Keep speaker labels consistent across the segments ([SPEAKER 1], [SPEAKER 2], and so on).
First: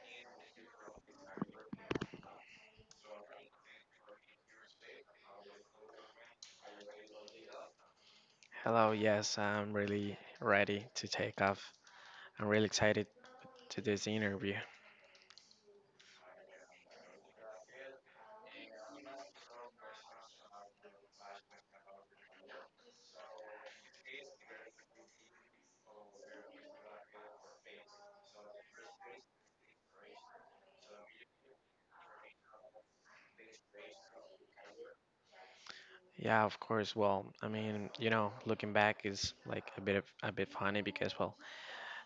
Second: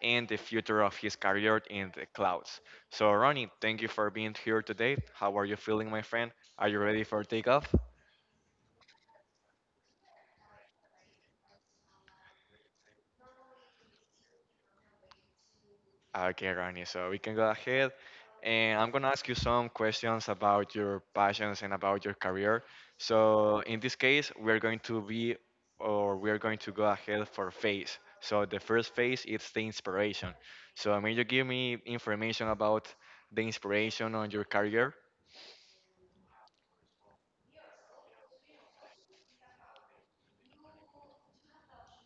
[SPEAKER 1] and the future of his career in the clouds. So, Ronnie, thank you for being here today. How are you feeling, my friend? Are you ready for takeoff?
[SPEAKER 2] Hello, yes, I'm really ready to take off. I'm really excited to this interview.
[SPEAKER 1] Okay, Ronnie, so we can go ahead. And I'm going to ask you some questions about your passions and about your career. So, in this case, we're going to be or we're going to go ahead for phase. So, the first phase is the inspiration. So, may you give me information about the inspiration on your career?
[SPEAKER 2] Yeah, of course. Well, I mean, you know, looking back is like a bit funny because well,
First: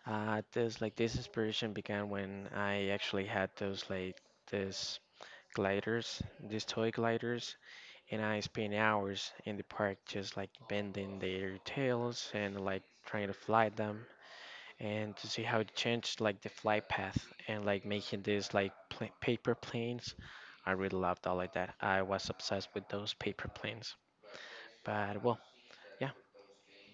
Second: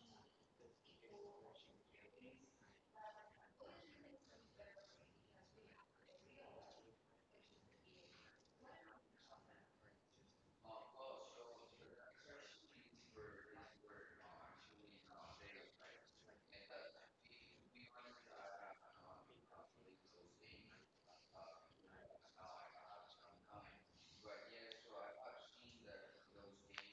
[SPEAKER 2] this inspiration began when I actually had those like these gliders, these toy gliders, and I spent hours in the park just like bending their tails and like trying to fly them. And to see how it changed like the flight path and like making these like pla paper planes. I really loved all of that. I was obsessed with those paper planes. But well, yeah.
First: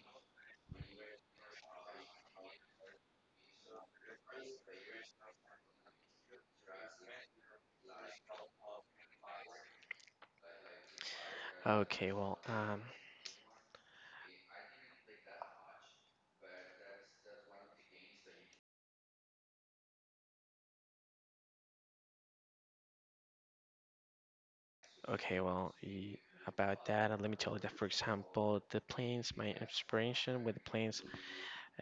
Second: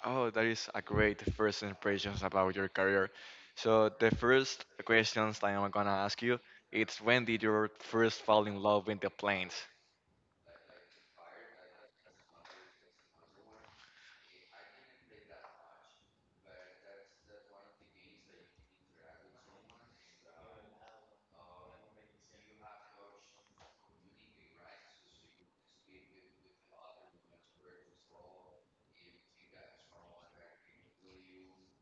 [SPEAKER 1] Oh, that is a great first impressions about your career. So, the first questions that I'm going to ask you it's when did you first fall in love with the planes?
[SPEAKER 2] Okay, well, um, okay, well, y- about that, let me tell you that, for example, the planes, my inspiration with the planes,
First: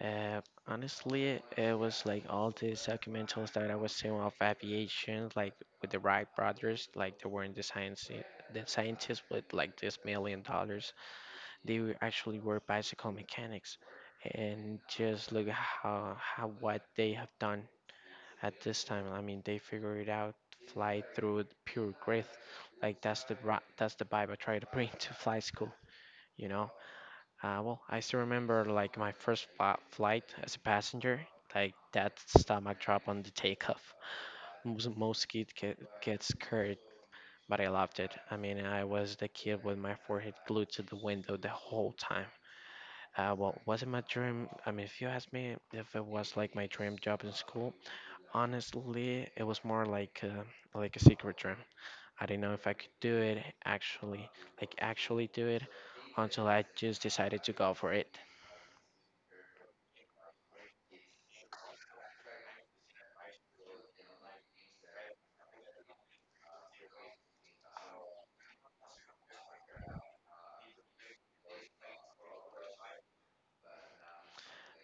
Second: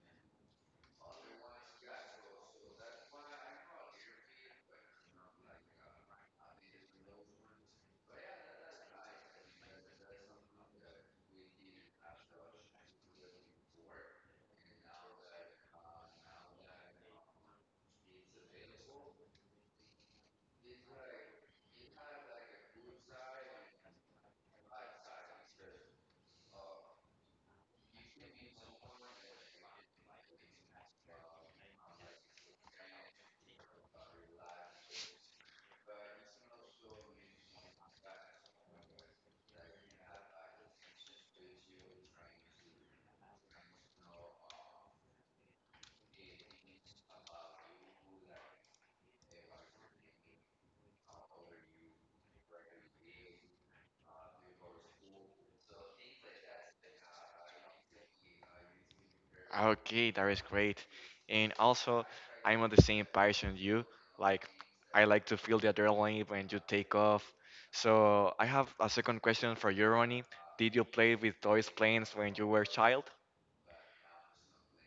[SPEAKER 2] uh, honestly, it was like all these documentaries that I was seeing of aviation, like with the Wright brothers. Like they were in the science, the scientists with like this $1 million. They were actually were bicycle mechanics, and just look at how what they have done at this time. I mean, they figured out fly through it pure grit. Like that's the vibe I try to bring to fly school. You know, well, I still remember like my flight as a passenger. Like that stomach drop on the takeoff. Most kids get scared, but I loved it. I mean, I was the kid with my forehead glued to the window the whole time. Well, was it my dream? I mean, if you ask me if it was like my dream job in school, honestly, it was more like like a secret dream. I didn't know if I could do it actually, like actually do it, until I just decided to go for it.
[SPEAKER 1] Okay, that is great. And also, I'm on the same passion you. Like, I like to feel the adrenaline when you take off. So I have a second question for you, Ronnie. Did you play with toys planes when you were a child?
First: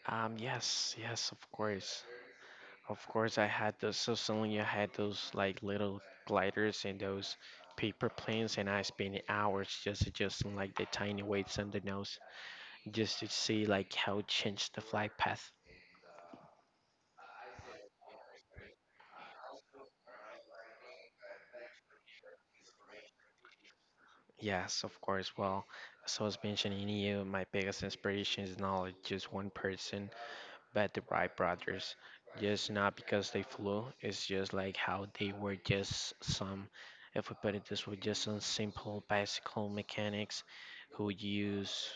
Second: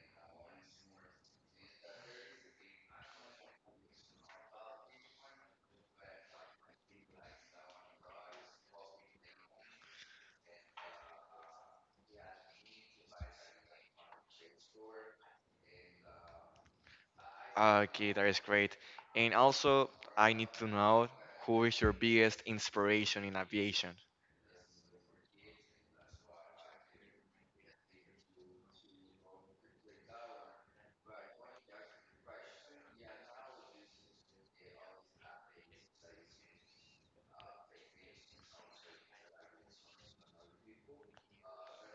[SPEAKER 2] Yes, of course, of course. I had those. So suddenly, I had those like little gliders and those paper planes, and I spent hours just adjusting like the tiny weights on the nose, just to see like how it changed the flight path.
[SPEAKER 1] Okay, that is great. And also, I need to know who is your biggest inspiration in aviation?
[SPEAKER 2] Yes, of course. Well, as I was mentioning you, my biggest inspiration is not like just one person, but the Wright brothers. Just not because they flew, it's just like how they were just some, if we put it this way, just some simple bicycle mechanics who use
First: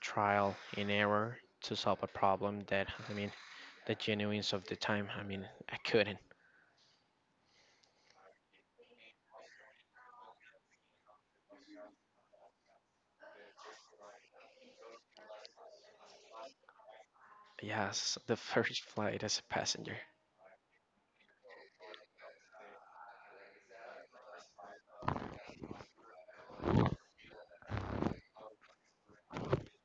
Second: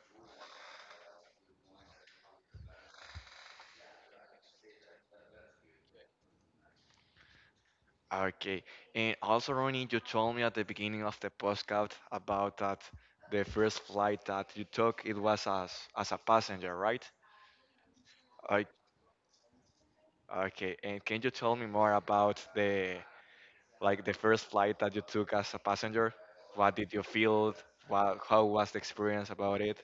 [SPEAKER 2] trial and error to solve a problem that, I mean, the genuines of the time, I mean, I couldn't.
[SPEAKER 1] Okay. And also, Ronnie, you told me at the beginning of the postcard about that the first flight that you took, it was as a passenger, right?
[SPEAKER 2] Yes, the
[SPEAKER 1] I,
[SPEAKER 2] first flight as a passenger.
[SPEAKER 1] okay, and can you tell me more about the like the first flight that you took as a passenger? What did you feel? What, how was the experience about it?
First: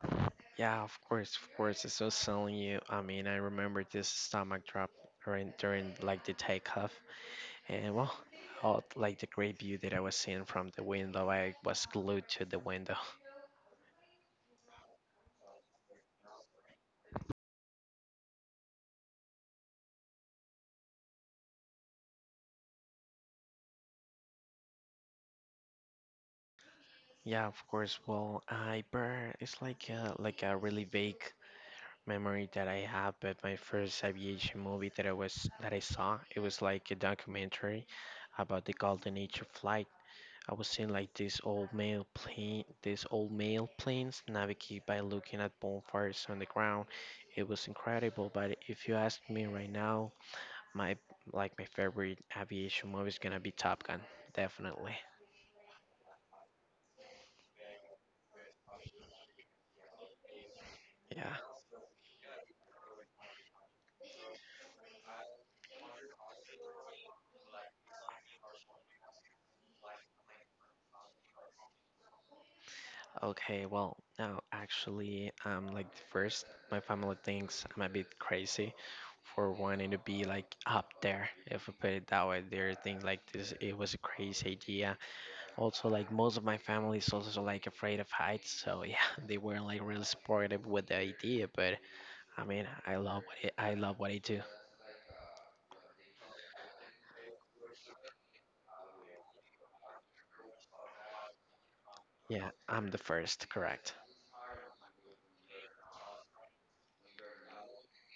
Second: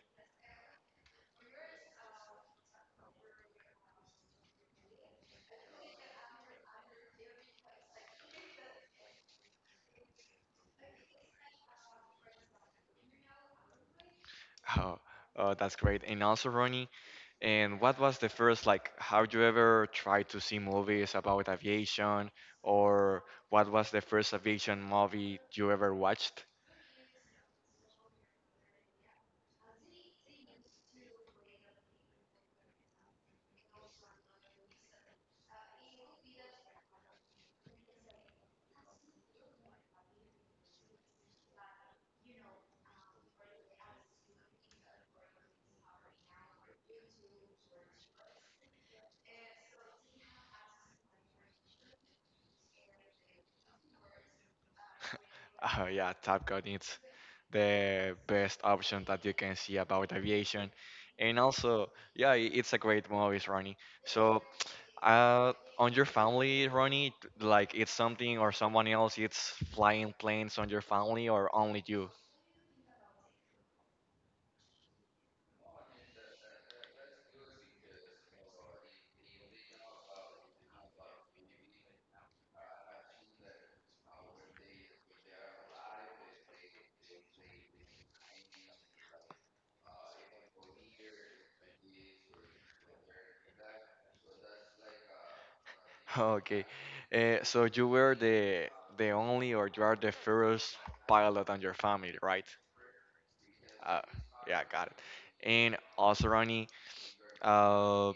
[SPEAKER 2] Yeah, of course, of course. It's so selling you. I mean, I remember this stomach drop during like the takeoff, and well, all, like the great view that I was seeing from the window, I was glued to the window.
[SPEAKER 1] Oh, oh, that's great. And also, Ronnie, and what was the first like? How you ever tried to see movies about aviation, or what was the first aviation movie you ever watched?
[SPEAKER 2] Yeah, of course. Well, I burn. It's like like a really vague memory that I have, but my first aviation movie that I saw, it was like a documentary about the golden age of flight. I was seeing like this old male plane, this old male planes navigate by looking at bonfires on the ground. It was incredible, but if you ask me right now, my my favorite aviation movie is gonna be Top Gun, definitely.
[SPEAKER 1] Oh yeah, Top Gun is the best option that you can see about aviation,
[SPEAKER 2] Yeah.
[SPEAKER 1] and also yeah, it's a great movie, Ronnie. So, uh, on your family, Ronnie, like it's something or someone else, it's flying planes on your family or only you?
[SPEAKER 2] Okay. Well, now actually, like first, my family thinks I'm a bit crazy for wanting to be like up there. If we put it that way, they think like this. It was a crazy idea. Also, like most of my family is also like afraid of heights, so yeah, they weren't like really supportive with the idea. But I mean, I love what I do.
[SPEAKER 1] Okay, so you were the only or you are the first pilot on your family, right?
[SPEAKER 2] Yeah, I'm the first, correct?
[SPEAKER 1] Uh, yeah, got it. And also, Ronnie, uh,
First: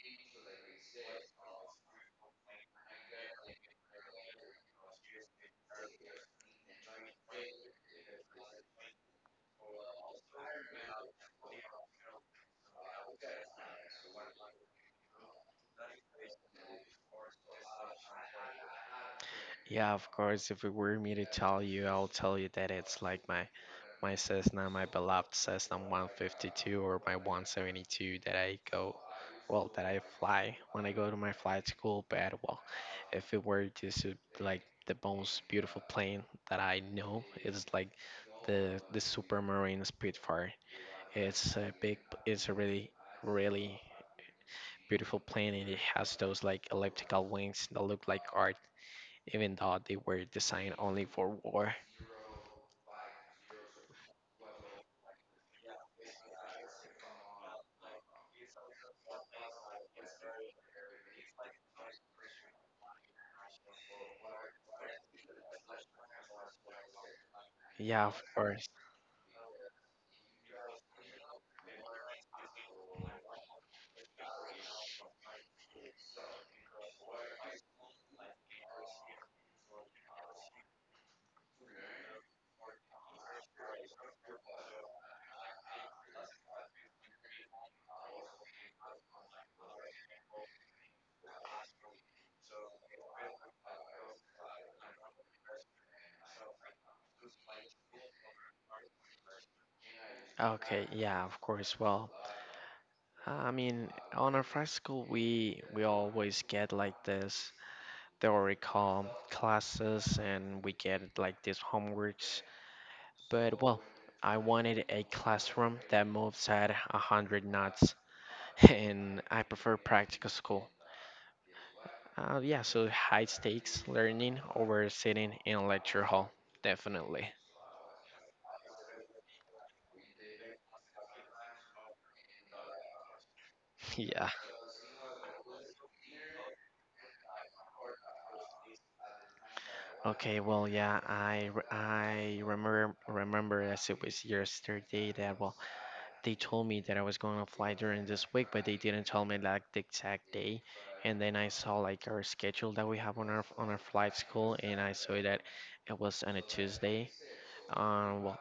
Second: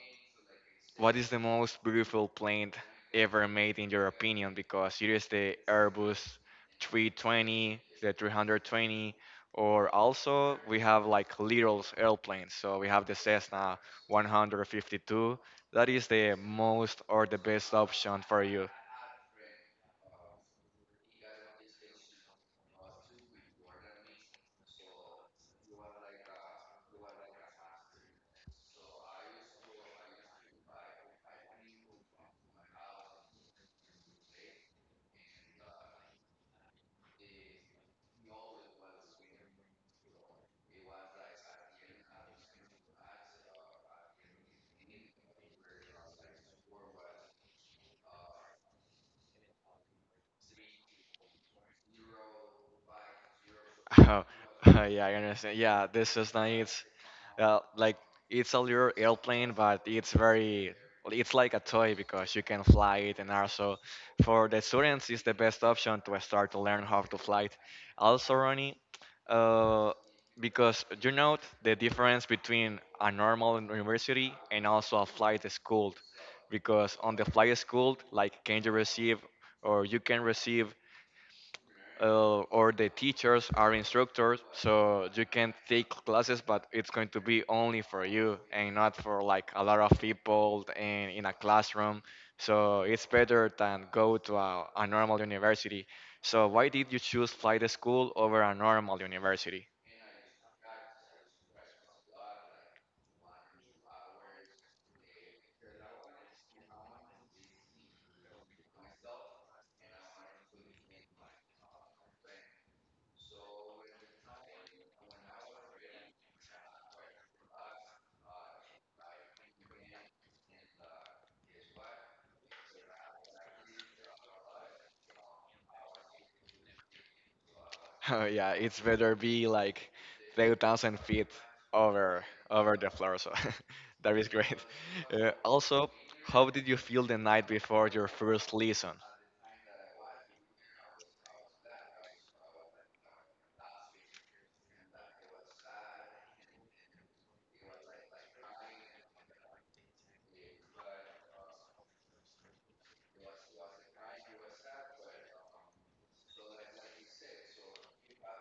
[SPEAKER 1] what is the most beautiful plane ever made in your opinion? Because it is the Airbus 320, the 320, or also we have like little airplanes. So we have the Cessna 152. That is the most or the best option for you.
[SPEAKER 2] Yeah, of course. If it were me to tell you, I'll tell you that it's like my Cessna, my beloved Cessna 152 or my 172 that I go, well, that I fly when I go to my flight school. But well, if it were just like the most beautiful plane that I know, it's like the Supermarine Spitfire. It's a big, it's a really, really beautiful plane, and it has those like elliptical wings that look like art, even though they were designed only for war.
[SPEAKER 1] Yeah, I understand. Yeah, the Cessna is like it's a little airplane, but it's very well, it's like a toy because you can fly it, and also for the students, it's the best option to start to learn how to fly it.
[SPEAKER 2] Yeah, of
[SPEAKER 1] Also,
[SPEAKER 2] course.
[SPEAKER 1] Ronnie, uh, because you know the difference between a normal university and also a flight school, because on the flight school, like can you receive or you can receive or the teachers are instructors, so you can take classes, but it's going to be only for you and not for like a lot of people in a classroom. So it's better than go to a normal university. So why did you choose flight school over a normal university?
[SPEAKER 2] Okay, yeah, of course. Well, I mean, on our flight school, we always get like this theoretical classes, and we get like these homeworks. But well, I wanted a classroom that moves at 100 knots and I prefer practical school. Yeah, so high stakes learning over sitting in a lecture hall, definitely.
[SPEAKER 1] Yeah, it's better be like 3,000 feet over over the floor. So that is
[SPEAKER 2] Yeah.
[SPEAKER 1] great. Also, how did you feel the night before your first lesson?
[SPEAKER 2] Okay. Well, yeah. I remember as it was yesterday that well they told me that I was going to fly during this week, but they didn't tell me like the exact day. And then I saw like our schedule that we have on our flight school, and I saw that it was on a Tuesday. Well,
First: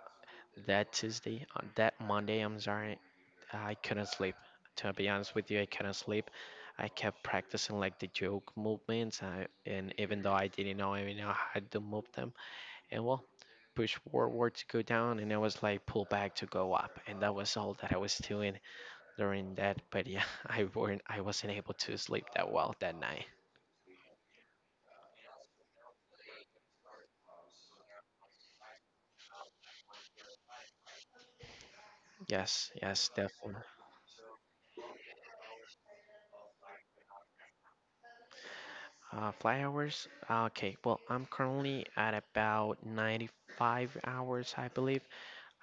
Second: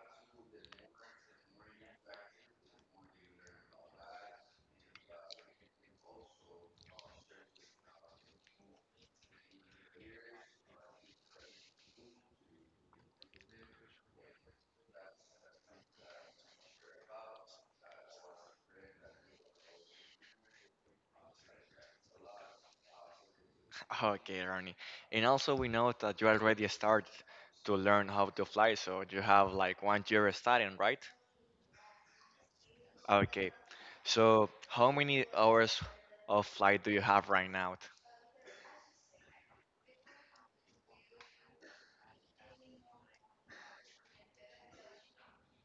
[SPEAKER 2] that Tuesday, on that Monday, I'm sorry, I couldn't sleep. To be honest with you, I couldn't sleep. I kept practicing like the joke movements, and even though I didn't know, I know how to move them, and well, push forward to go down, and I was like pull back to go up, and that was all that I was doing during that. But yeah, I wasn't able to sleep that well that night.
[SPEAKER 1] Okay, Ronnie. And also, we know that you already started to learn how to fly, so you have like one year studying, right?
[SPEAKER 2] Yes, yes,
[SPEAKER 1] Okay.
[SPEAKER 2] definitely.
[SPEAKER 1] So, how many hours of flight do you have right now?
[SPEAKER 2] Flight hours. Okay, well, I'm currently at about 95 hours, I believe.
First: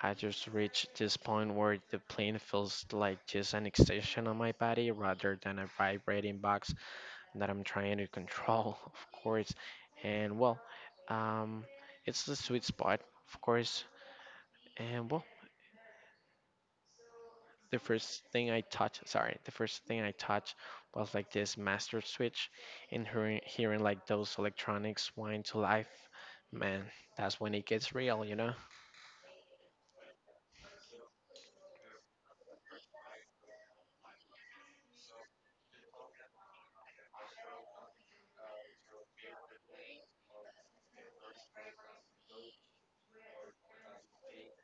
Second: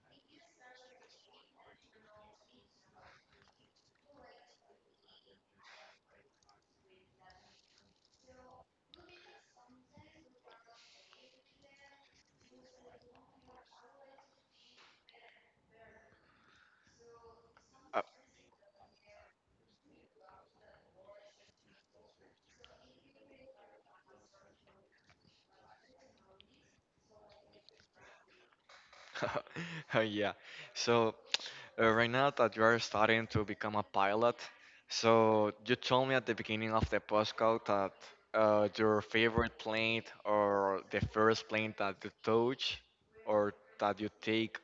[SPEAKER 2] I just reached this point where the plane feels like just an extension of my body rather than a vibrating box that I'm trying to control, of course. And well, um, it's the sweet spot, of course. And well,
[SPEAKER 1] Uh,
[SPEAKER 2] the first thing I touched was like this master switch and hearing like those electronics whine to life. Man, that's when it gets real, you know?
[SPEAKER 1] yeah. So, right now that you are starting to become a pilot, so you told me at the beginning of the postcode that your favorite plane or the first plane that you touch or that you take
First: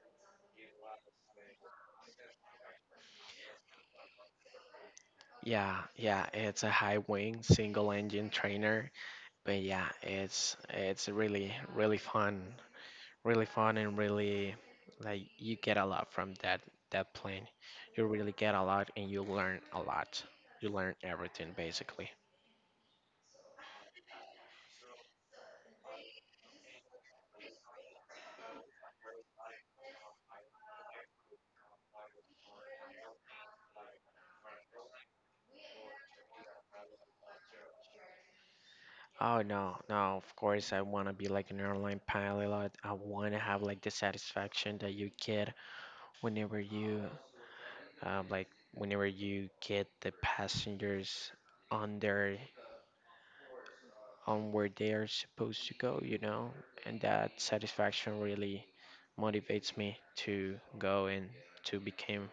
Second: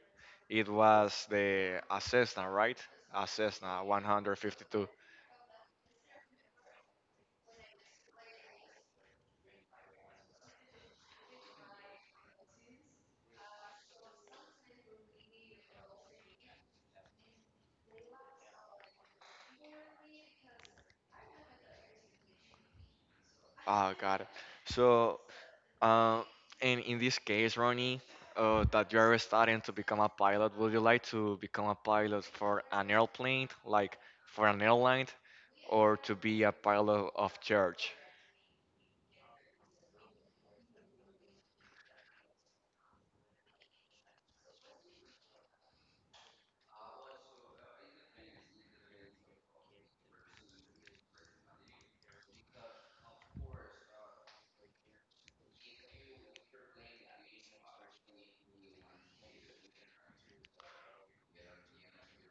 [SPEAKER 1] it was the a Cessna, right? A Cessna 152.
[SPEAKER 2] Yeah, yeah, it's a high wing single engine trainer. But yeah, it's really really fun, and really like you get a lot from that plane. You really get a lot, and you learn a lot. You learn everything basically.
[SPEAKER 1] Oh God. So, uh, and in this case, Ronnie, that you are starting to become a pilot, would you like to become a pilot for an airplane, like for an airline, or to be a pilot of church?
[SPEAKER 2] Oh no, no, of course I wanna be like an airline pilot. I wanna have like the satisfaction that you get whenever you like whenever you get the passengers on their on where they are supposed to go, you know, and that satisfaction really motivates me to go and to become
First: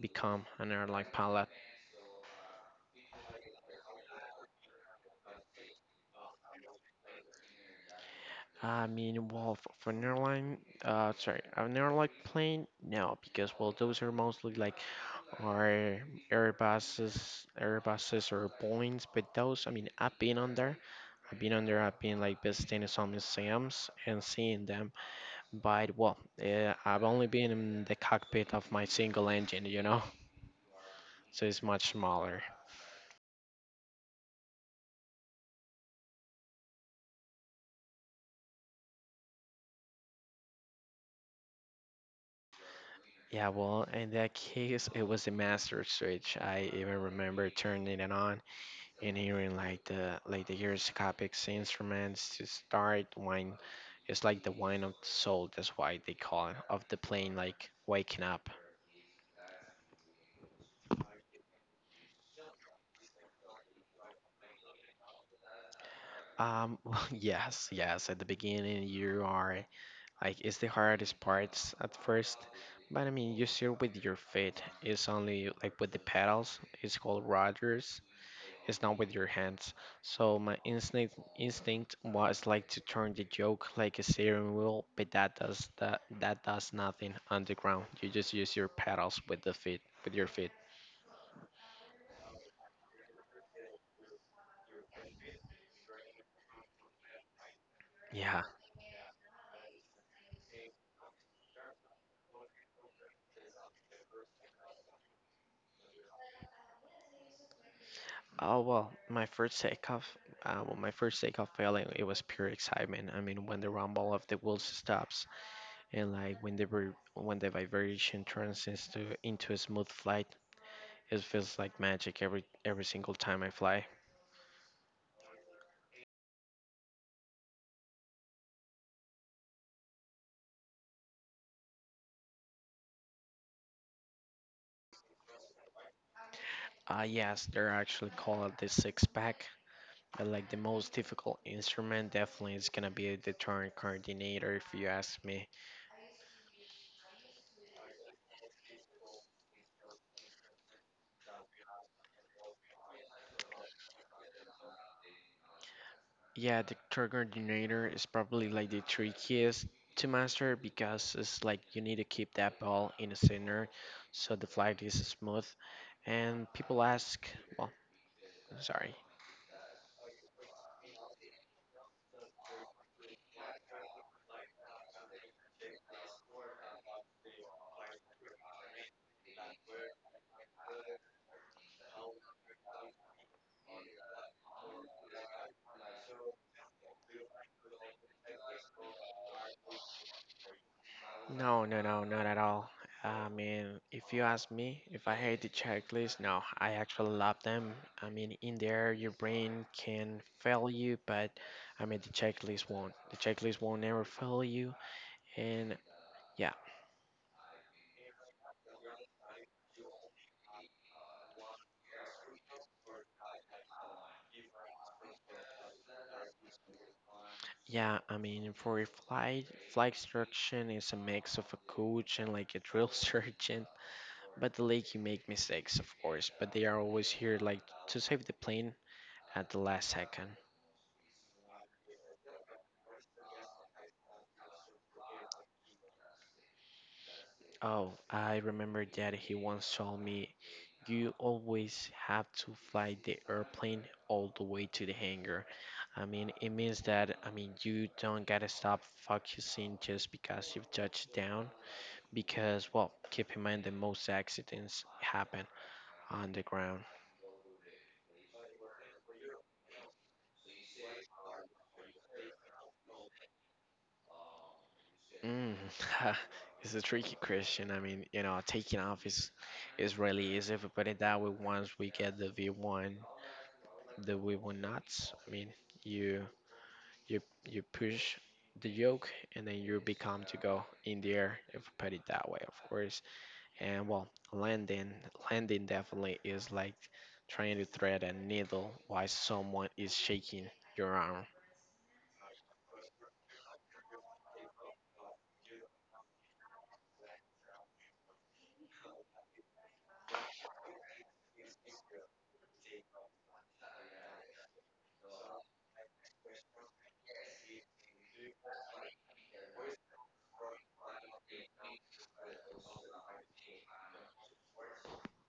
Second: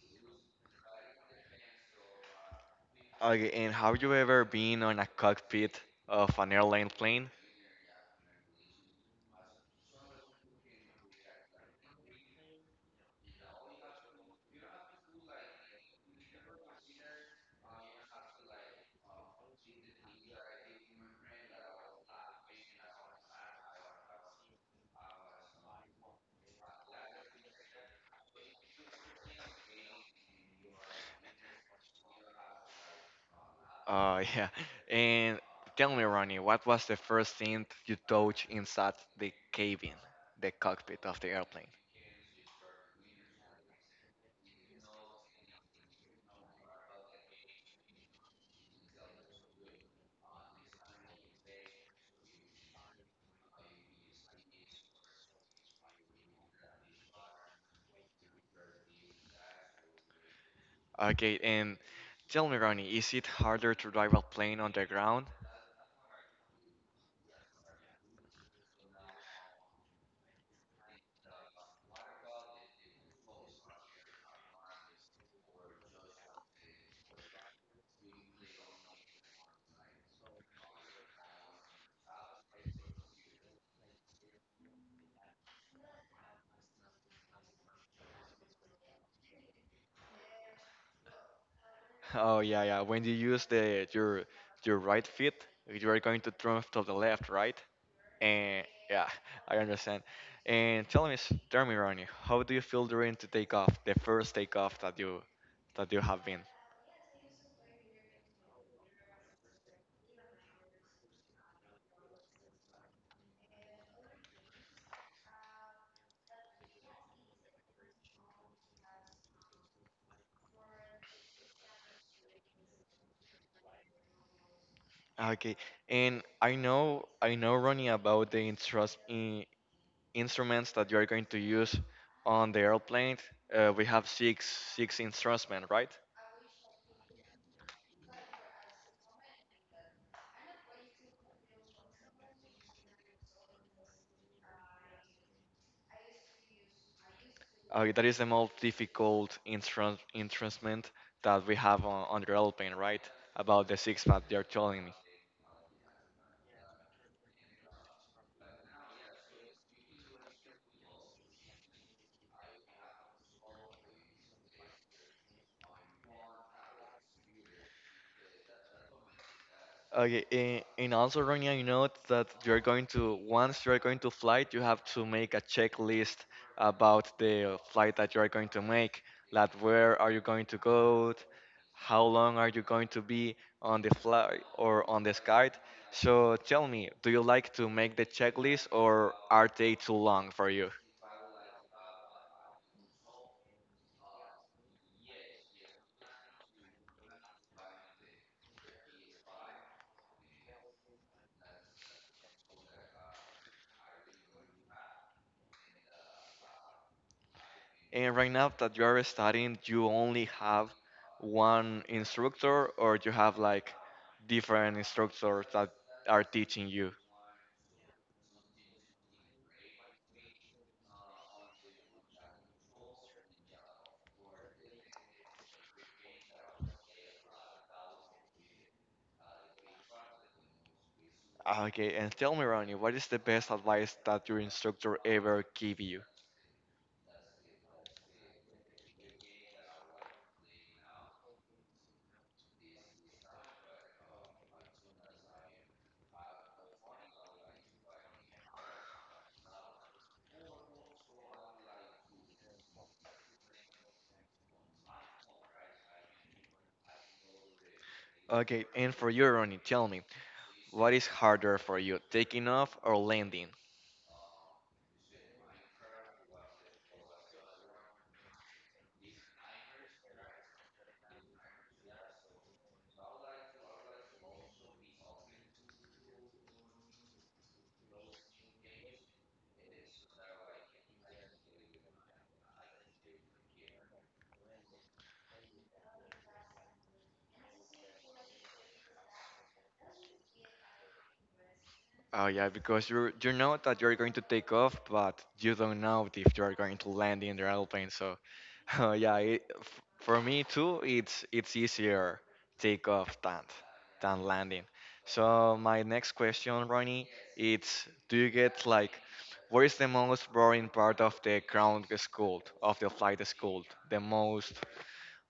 [SPEAKER 2] become an airline pilot.
[SPEAKER 1] Okay, and have you ever been on a cockpit of an airline plane?
[SPEAKER 2] I mean, well, for an airline, an airline plane, no, because well, those are mostly like our Airbuses or Boeings, but those, I mean, I've been on there. I've been on there. I've been like visiting some museums and seeing them. But well, I've only been in the cockpit of my single engine, you know, so it's much smaller.
[SPEAKER 1] Oh yeah. And tell me, Ronnie, what was the first thing you touched inside the cabin, the cockpit of the airplane?
[SPEAKER 2] Yeah, well, in that case, it was the master switch. I even remember turning it on and hearing like the gyroscopic instruments to start whine. It's like the whine of the soul. That's why they call it of the plane like waking up.
[SPEAKER 1] Okay, and tell me, Ronnie, is it harder to drive a plane on the ground?
[SPEAKER 2] Um, yes, yes. At the beginning, you are like it's the hardest parts at first, but I mean you steer with your feet. It's only like with the pedals. It's called rotors. It's not with your hands. So my instinct was like to turn the yoke like a steering wheel, but that does nothing on the ground. You just use your pedals with the feet with your feet.
[SPEAKER 1] Oh yeah, yeah. When you use the your right foot, you are going to turn to the left, right?
[SPEAKER 2] Yeah.
[SPEAKER 1] And yeah, I understand. And tell me, tell me, Ronnie, how do you feel during the takeoff, the first takeoff that you have been?
[SPEAKER 2] Oh well, my first takeoff, well, my first takeoff failing, it was pure excitement. I mean, when the rumble of the wheels stops and like when when the vibration turns into a smooth flight, it feels like magic every single time I fly.
[SPEAKER 1] Okay, and I know Ronnie about the instrus- in instruments that you are going to use on the airplane. We have six six instruments, right?
[SPEAKER 2] Ah, yes, they're actually called the six pack. But like the most difficult instrument definitely is gonna be the turn coordinator if you ask me.
[SPEAKER 1] Okay, that is the most difficult instrument that we have on the airplane, right? About the six that you're telling me.
[SPEAKER 2] Yeah, the turn coordinator is probably like the trickiest to master because it's like you need to keep that ball in the center so the flight is smooth. And people ask, well, sorry,
[SPEAKER 1] Okay, and also, Ronya, you know that you're going to once you're going to flight, you have to make a checklist about the flight that you're going to make. Like, where are you going to go? How long are you going to be on the flight or on the sky? So tell me, do you like to make the checklist or are they too long for you?
[SPEAKER 2] no, no, no, not at all. I mean, if you ask me if I hate the checklist, no, I actually love them. I mean, in there, your brain can fail you, but I mean, the checklist won't. The checklist won't ever fail you. And yeah,
[SPEAKER 1] And right now that you are studying, you only have one instructor, or you have like different instructors that are teaching you.
[SPEAKER 2] yeah, I mean, for a flight, flight instruction is a mix of a coach and like a drill sergeant, but the like you make mistakes, of course, but they are always here like to save the plane at the last second.
[SPEAKER 1] Okay, and tell me, Ronnie, what is the best advice that your instructor ever gave you?
[SPEAKER 2] Oh, I remember that he once told me you always have to fly the airplane all the way to the hangar. I mean, it means that, you don't gotta stop focusing just because you've touched down, because, well, keep in mind that most accidents happen on the ground.
[SPEAKER 1] Okay, and for you, Ronnie, tell me, what is harder for you, taking off or landing?
[SPEAKER 2] Mm, it's a tricky question. I mean, you know, taking off is really easy. If we put it that way, once we get the V1, the V1 knots, I mean, you. you push the yoke and then you become to go in the air if you put it that way, of course. And well, landing landing definitely is like trying to thread a needle while someone is shaking your arm.
[SPEAKER 1] Oh yeah, because you know that you're going to take off, but you don't know if you're going to land in the airplane. So oh yeah, it, for me too, it's easier take off than landing. So my next question, Ronnie, it's do you get like what is the most boring part of the ground school of the flight school? The most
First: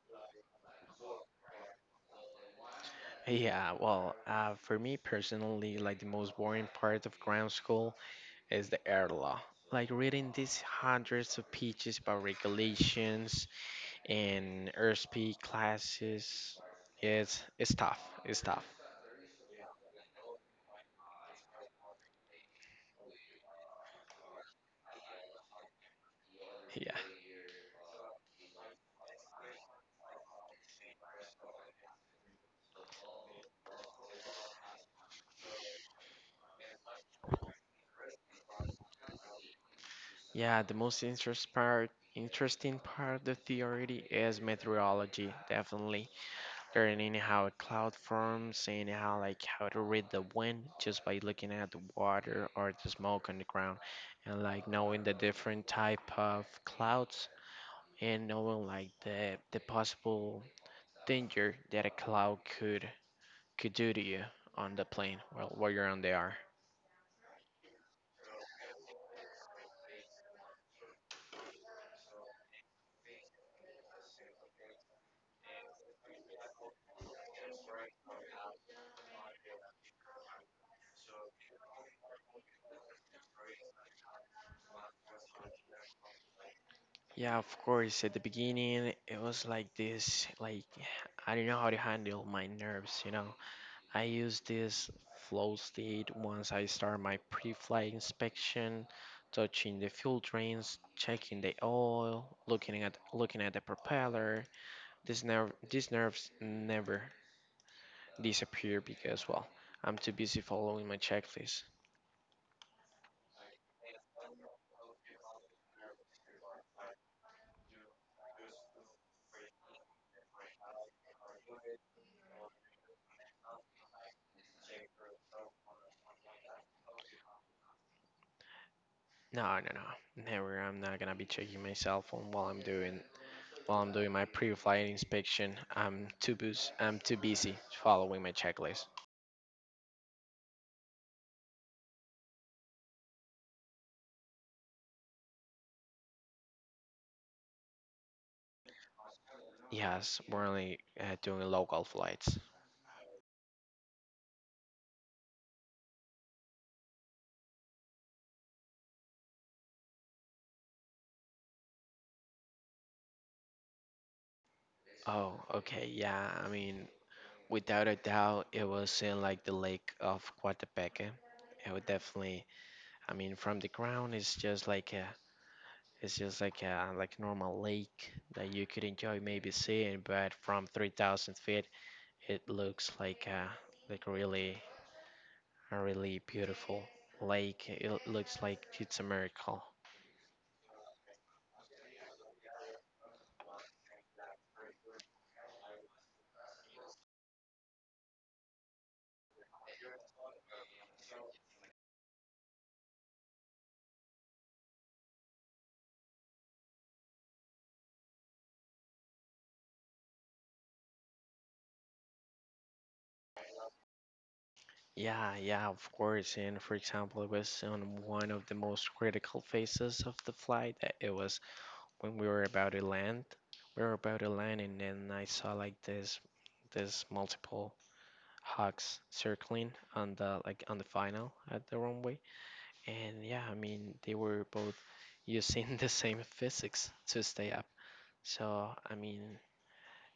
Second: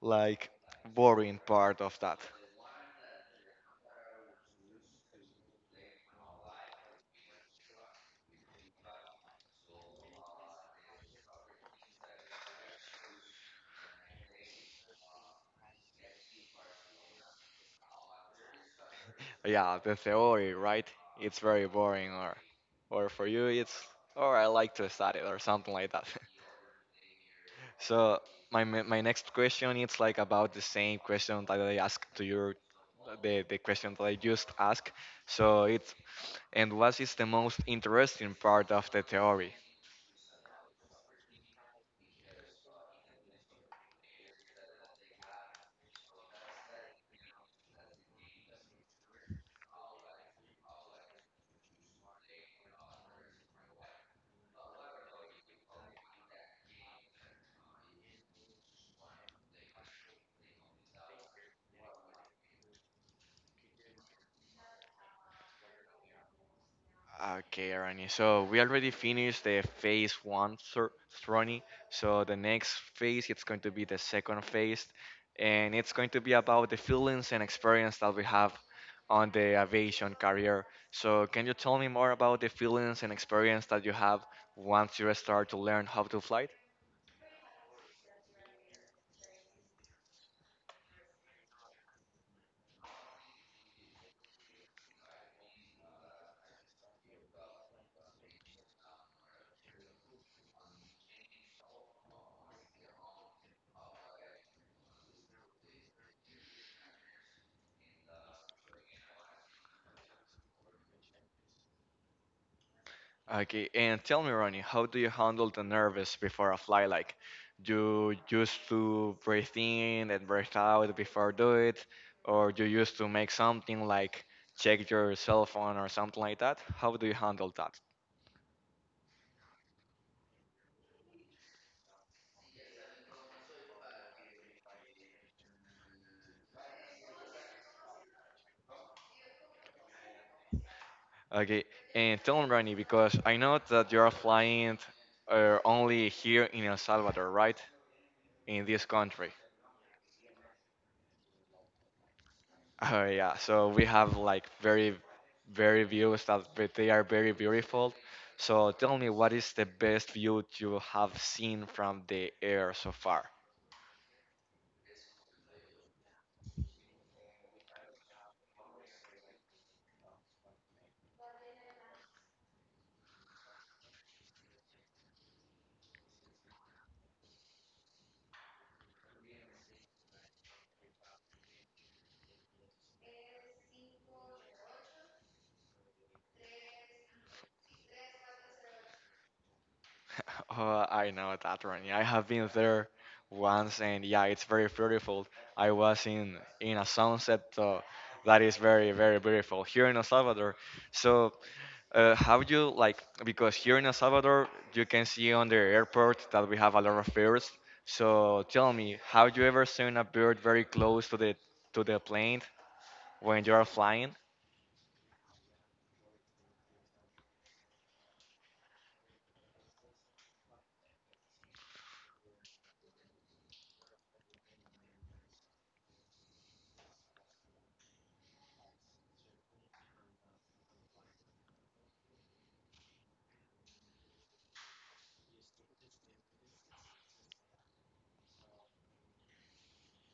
[SPEAKER 1] like boring part of that?
[SPEAKER 2] Yeah, well, for me personally, like the most boring part of ground school is the air law. Like reading these hundreds of pages about regulations and airspeed classes, it's tough. It's tough.
[SPEAKER 1] Yeah, the theory, right? It's very boring, or for you, it's or I like to study or something like that.
[SPEAKER 2] Yeah.
[SPEAKER 1] So my next question it's like about the same question that I asked to your the question that I just asked. So it's and what is the most interesting part of the theory?
[SPEAKER 2] Yeah, the most interesting part of the theory is meteorology, definitely. Learning how a cloud forms, seeing how like how to read the wind just by looking at the water or the smoke on the ground, and like knowing the different type of clouds and knowing like the possible danger that a cloud could do to you on the plane while you're on the air.
[SPEAKER 1] Okay, Arani. So we already finished the phase one, Sir Ronnie. So the next phase, it's going to be the second phase, and it's going to be about the feelings and experience that we have on the aviation career. So can you tell me more about the feelings and experience that you have once you start to learn how to fly?
[SPEAKER 2] Yeah, of course. At the beginning, it was like this, like I didn't know how to handle my nerves, you know. I used this flow state once I start my pre-flight inspection, touching the fuel drains, checking the oil, looking at the propeller. These nerves never disappear because, well, I'm too busy following my checklist.
[SPEAKER 1] Okay, and tell me, Ronnie, how do you handle the nervous before a fly? Like, do you used to breathe in and breathe out before do it, or do you used to make something like check your cell phone or something like that? How do you handle that?
[SPEAKER 2] No, no, no, never. I'm not gonna be checking my cell phone while I'm doing while I'm doing my pre-flight inspection, I'm too busy following my checklist.
[SPEAKER 1] Okay, and tell me, Ronnie, because I know that you are flying only here in El Salvador, right? In this country.
[SPEAKER 2] Yes, we're only doing local flights.
[SPEAKER 1] Oh yeah, so we have like very, very views that they are very beautiful. So tell me, what is the best view you have seen from the air so far?
[SPEAKER 2] Oh, okay, yeah. I mean, without a doubt, it was in like the lake of Coatepeque. It would definitely. I mean, from the ground, it's just like a like normal lake that you could enjoy maybe seeing, but from 3,000 feet, it looks like a like really a really beautiful lake. It looks like it's a miracle.
[SPEAKER 1] Oh, I know that one. Yeah, I have been there once, and yeah, it's very beautiful. I was in a sunset, so that is very, very beautiful here in El Salvador. So how you like because here in El Salvador you can see on the airport that we have a lot of birds. So tell me, have you ever seen a bird very close to the plane when you are flying?
[SPEAKER 2] Yeah, yeah, of course. And for example, it was on one of the most critical phases of the flight. It was when we were about to land. We were about to land, and then I saw like this multiple hawks circling on the on the final at the runway. And yeah, I mean they were both using the same physics to stay up. So I mean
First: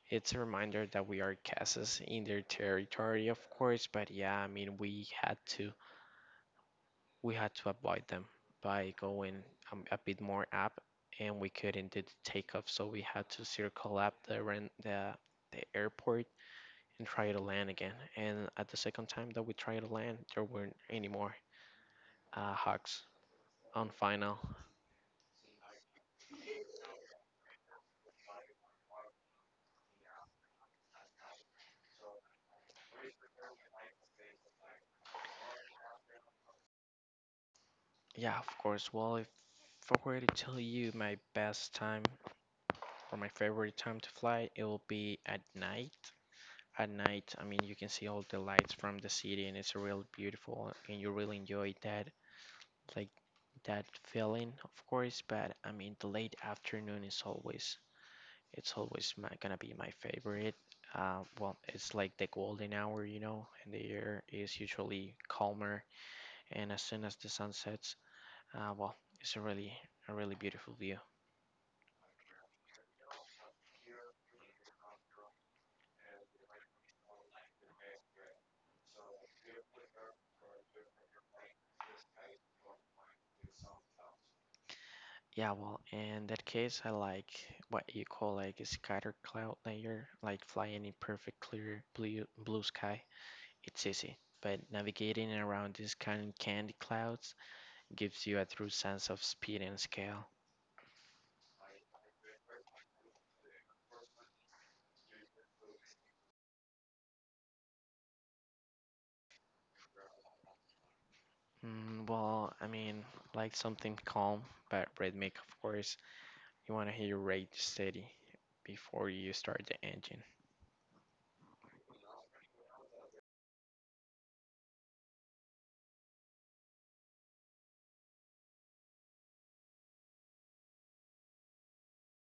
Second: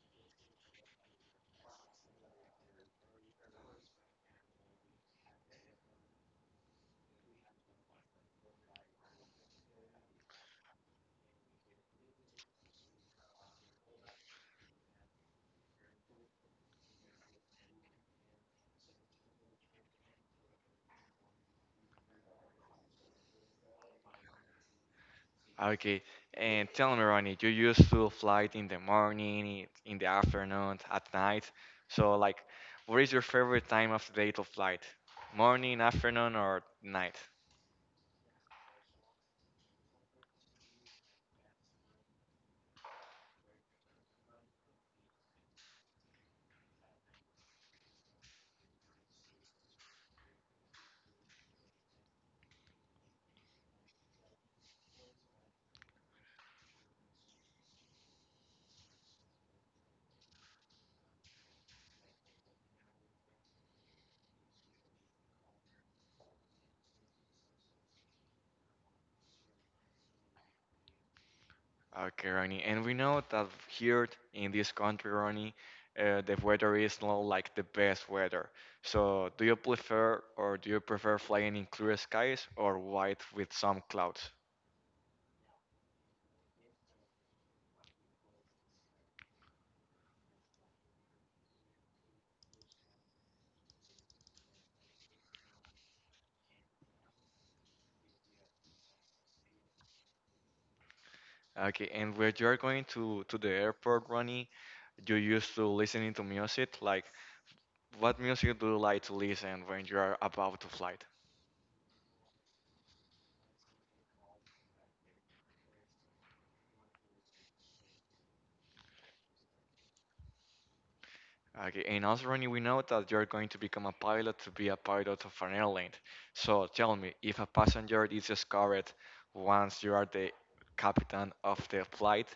[SPEAKER 2] it's a reminder that we are castles in their territory, of course, but yeah, I mean, we had to avoid them by going a bit more up, and we couldn't do the takeoff, so we had to circle up the the airport and try to land again. And at the second time that we tried to land, there weren't any more hugs on final.
[SPEAKER 1] Okay, and tell me, Ronnie, you used to fly in the morning, in the afternoon, at night. So like, what is your favorite time of the day to flight? Morning, afternoon, or night?
[SPEAKER 2] Yeah, of course. Well, if I were to tell you my best time or my favorite time to fly, it will be at night at night. I mean, you can see all the lights from the city, and it's real beautiful, and you really enjoy that, like that feeling, of course. But I mean, the late afternoon is always gonna be my favorite. Well, it's like the golden hour, you know, and the air is usually calmer. And as soon as the sun sets, well, it's a really beautiful view.
[SPEAKER 1] Okay, Ronnie. And we know that here in this country, Ronnie, the weather is not like the best weather. So, do you prefer or do you prefer flying in clear skies or white with some clouds?
[SPEAKER 2] Yeah, well, in that case, I like what you call like a scatter cloud layer, like flying in perfect clear blue sky. It's easy, but navigating around these kind of candy clouds gives you a true sense of speed and scale.
[SPEAKER 1] Okay, and when you're going to the airport, Ronnie, you used to listening to music. Like, what music do you like to listen when you are about to flight?
[SPEAKER 2] Mm, well, I mean, like something calm but rhythmic, of course. You want to hear your rate steady before you start the engine.
[SPEAKER 1] Okay, and also, Ronnie, we know that you're going to become a pilot to be a pilot of an airline. So tell me, if a passenger is discovered once you are the captain of the flight,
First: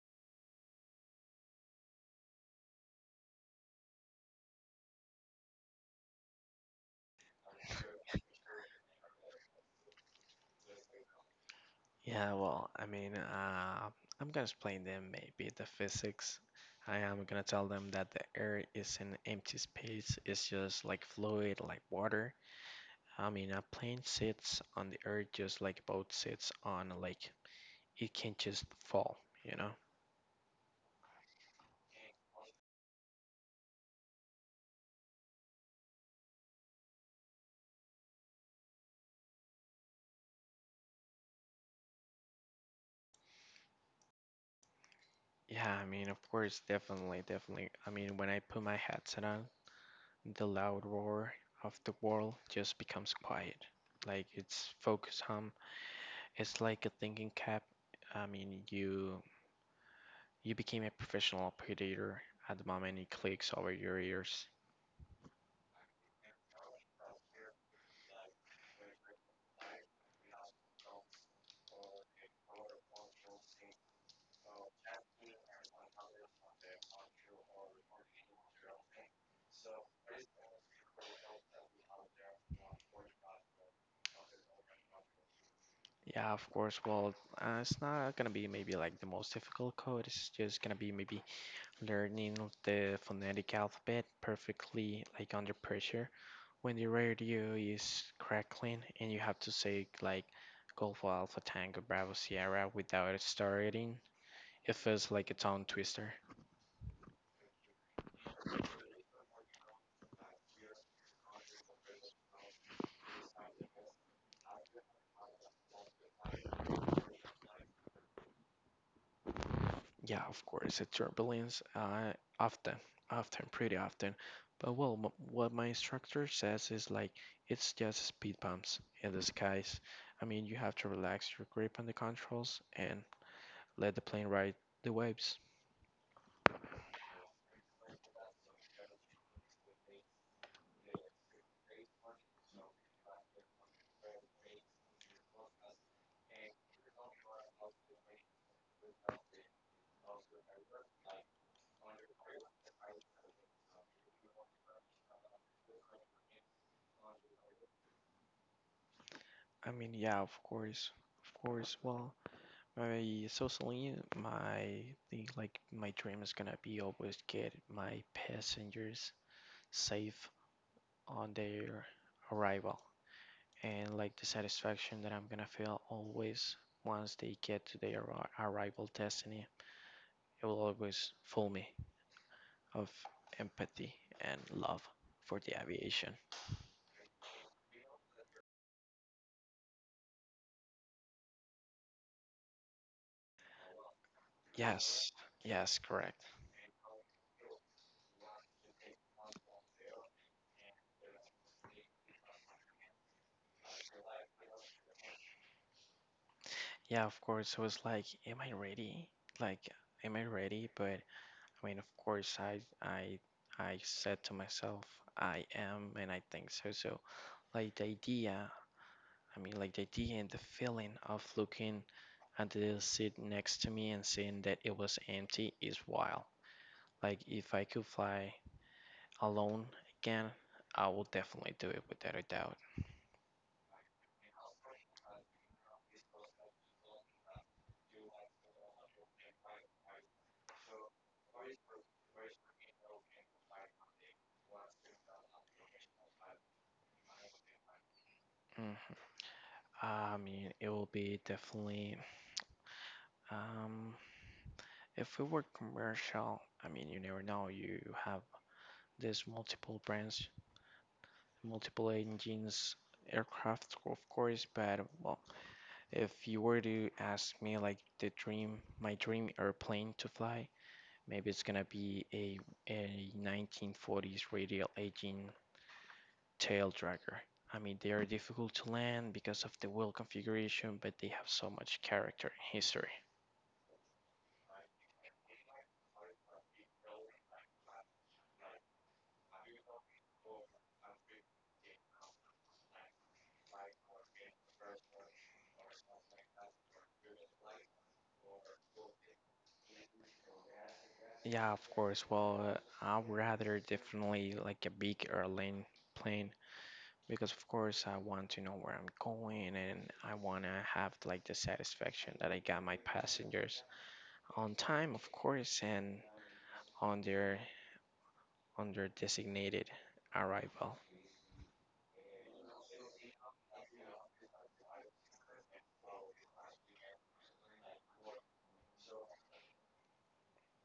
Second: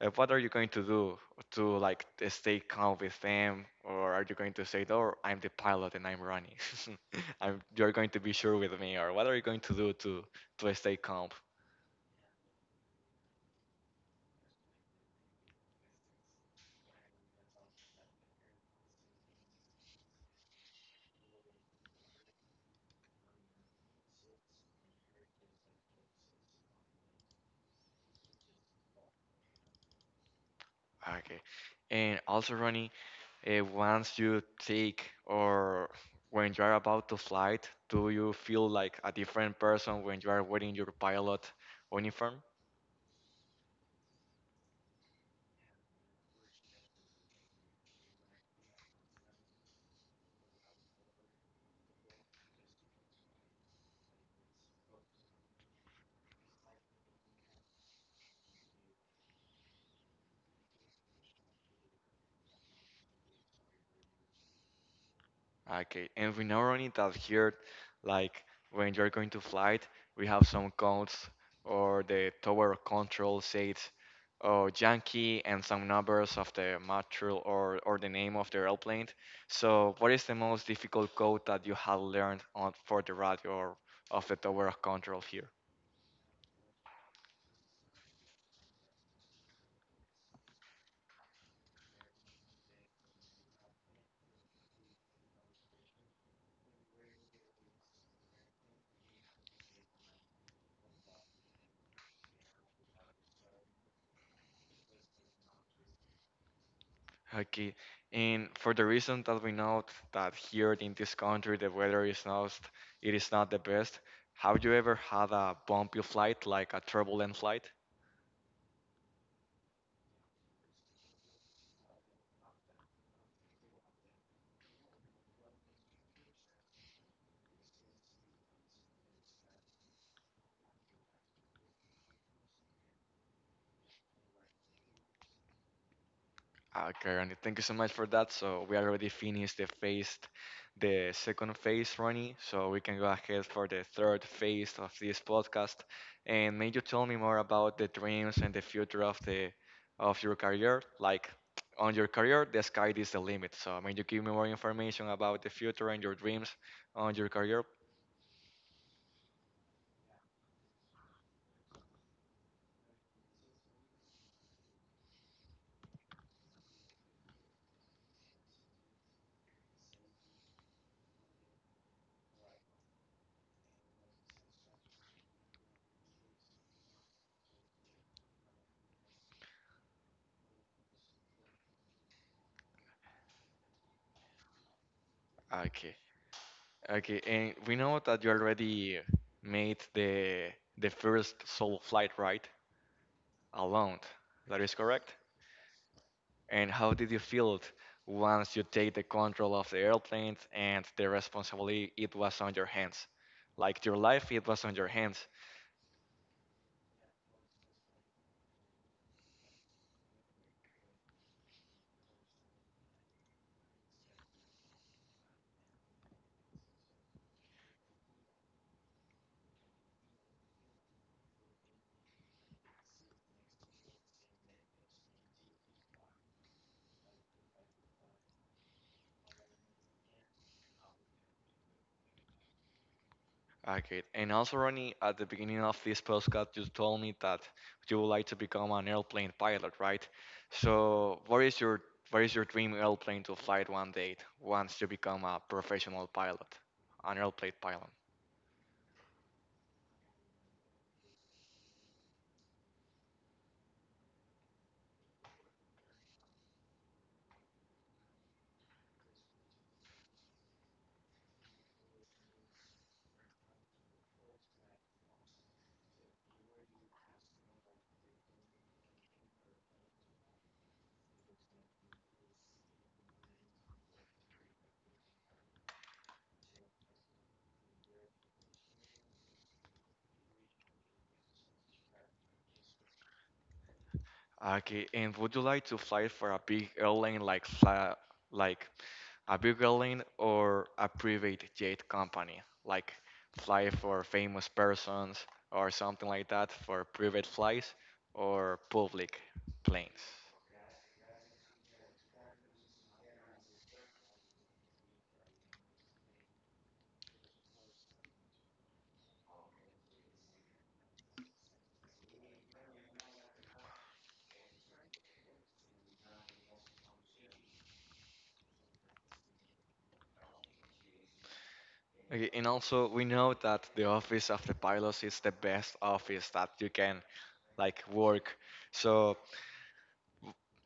[SPEAKER 1] what are you going to do to like stay calm with them, or are you going to say, "Oh, I'm the pilot and I'm Ronnie. You're going to be sure with me," or what are you going to do to stay calm?
[SPEAKER 2] Yeah, well, I mean, I'm gonna explain them maybe the physics. I am gonna tell them that the air is an empty space. It's just like fluid, like water. I mean, a plane sits on the earth just like a boat sits on a lake. It can't just fall, you know?
[SPEAKER 1] Okay, and also, Ronnie, once you take or when you are about to flight, do you feel like a different person when you are wearing your pilot uniform?
[SPEAKER 2] Yeah, I mean, of course, definitely, definitely. I mean, when I put my headset on, the loud roar of the world just becomes quiet. Like it's focused on. It's like a thinking cap. I mean, you You became a professional predator at the moment it clicks over your ears.
[SPEAKER 1] Okay, and we not only that here, like when you're going to flight, we have some codes or the tower control says oh Yankee and some numbers of the material or the name of the airplane. So what is the most difficult code that you have learned on for the radio or of the tower of control here?
[SPEAKER 2] Yeah, of course. Well, it's not gonna be maybe like the most difficult code. It's just gonna be maybe learning the phonetic alphabet perfectly, like under pressure. When the radio is crackling and you have to say like Golfo Alpha Tango Bravo Sierra without it starting, it feels like a tongue twister.
[SPEAKER 1] Okay, and for the reason that we know that here in this country the weather is not it is not the best. Have you ever had a bumpy flight, like a turbulent flight?
[SPEAKER 2] Yeah, of course, it's turbulence often, often, pretty often. But well, m what my instructor says is like it's just speed bumps in the skies. I mean, you have to relax your grip on the controls and let the plane ride the waves.
[SPEAKER 1] Okay, Ronnie, thank you so much for that. So we already finished the phase, the second phase, Ronnie. So we can go ahead for the third phase of this podcast. And may you tell me more about the dreams and the future of the of your career? Like on your career, the sky is the limit. So may you give me more information about the future and your dreams on your career?
[SPEAKER 2] I mean, yeah, of course, of course. Well, my thing, like my dream is gonna be always get my passengers safe on their arrival, and like the satisfaction that I'm gonna feel always once they get to their arrival destiny. It will always fill me of empathy and love for the
[SPEAKER 1] Okay.
[SPEAKER 2] aviation.
[SPEAKER 1] Okay, and we know that you already made the first solo flight, right? Alone. That is
[SPEAKER 2] Yes,
[SPEAKER 1] correct?
[SPEAKER 2] yes, correct.
[SPEAKER 1] And how did you feel it once you take the control of the airplane and the responsibility it was on your hands? Like your life, it was on your hands.
[SPEAKER 2] Yeah, of course. I was like, am I ready? Like, am I ready? But I mean, of course, I said to myself, I am, and I think so. So, like, the idea I mean, like the idea and the feeling of looking at the seat next to me and seeing that it was empty is wild. Like, if I could fly alone again, I would definitely do it without a doubt.
[SPEAKER 1] Okay. And also, Ronnie, at the beginning of this postcard, you told me that you would like to become an airplane pilot, right? So, what is your dream airplane to fly one day once you become a professional pilot, an airplane pilot?
[SPEAKER 2] Hmm. I mean, it will be definitely, um, if we were commercial, I mean, you never know. You have these multiple brands, multiple engines, aircraft, of course, but well, if you were to ask me like the dream, my dream airplane to fly, maybe it's gonna be a 1940s radial aging tail dragger. I mean, they are difficult to land because of the wheel configuration, but they have so much character and history.
[SPEAKER 1] Okay, and would you like to fly for a big airline like like a big airline or a private jet company? Like fly for famous persons or something like that for private flights or public planes?
[SPEAKER 2] Yeah, of course. Well, I'd rather definitely like a big airline plane because of course I want to know where I'm going and I want to have like the satisfaction that I got my passengers on time, of course, and on their on their designated arrival.
[SPEAKER 1] Okay, and also we know that the office of the pilots is the best office that you can like work. So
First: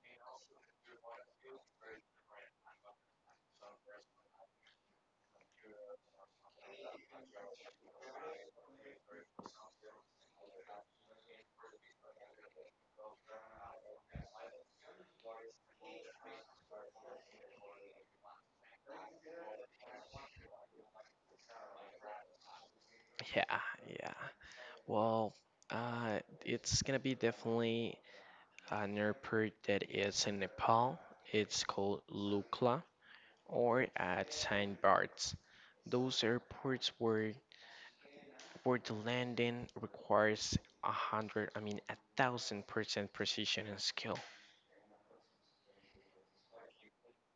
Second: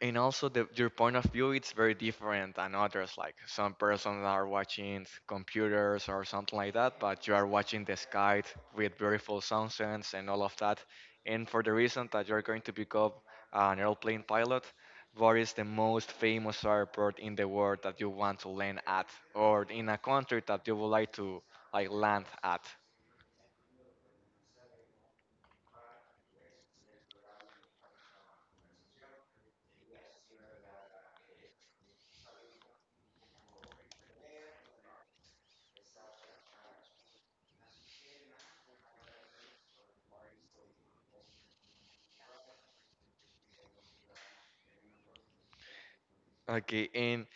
[SPEAKER 1] and also your point of view it's very different than others like some persons are watching computers or something like that but you are watching the sky with beautiful sunsets and all of that and for the reason that you're going to become an airplane pilot what is the most famous airport in the world that you want to land at or in a country that you would like to like land at
[SPEAKER 2] Yeah, yeah. Well, uh, it's gonna be definitely an airport that is in Nepal. It's called Lukla or at Saint Barts. Those airports where the landing requires a hundred, I mean a thousand % precision and skill.
[SPEAKER 1] okay and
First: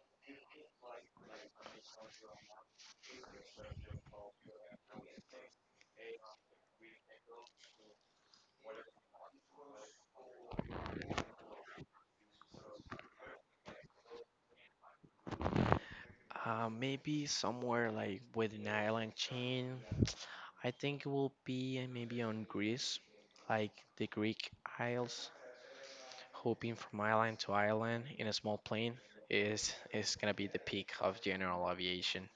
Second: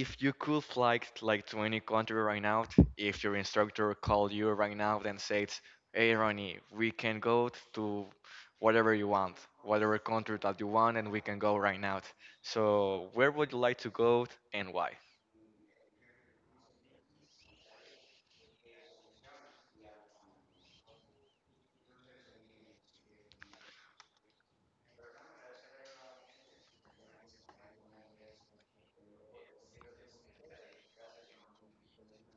[SPEAKER 1] if you could fly like to any country right now, if your instructor called you right now and says, "Hey Ronnie, we can go to whatever you want, whatever country that you want, and we can go right now." So, where would you like to go and why?
[SPEAKER 2] Maybe somewhere like with an island chain. I think it will be maybe on Greece, like the Greek Isles, hopping from island to island in a small plane is gonna be the peak of general aviation.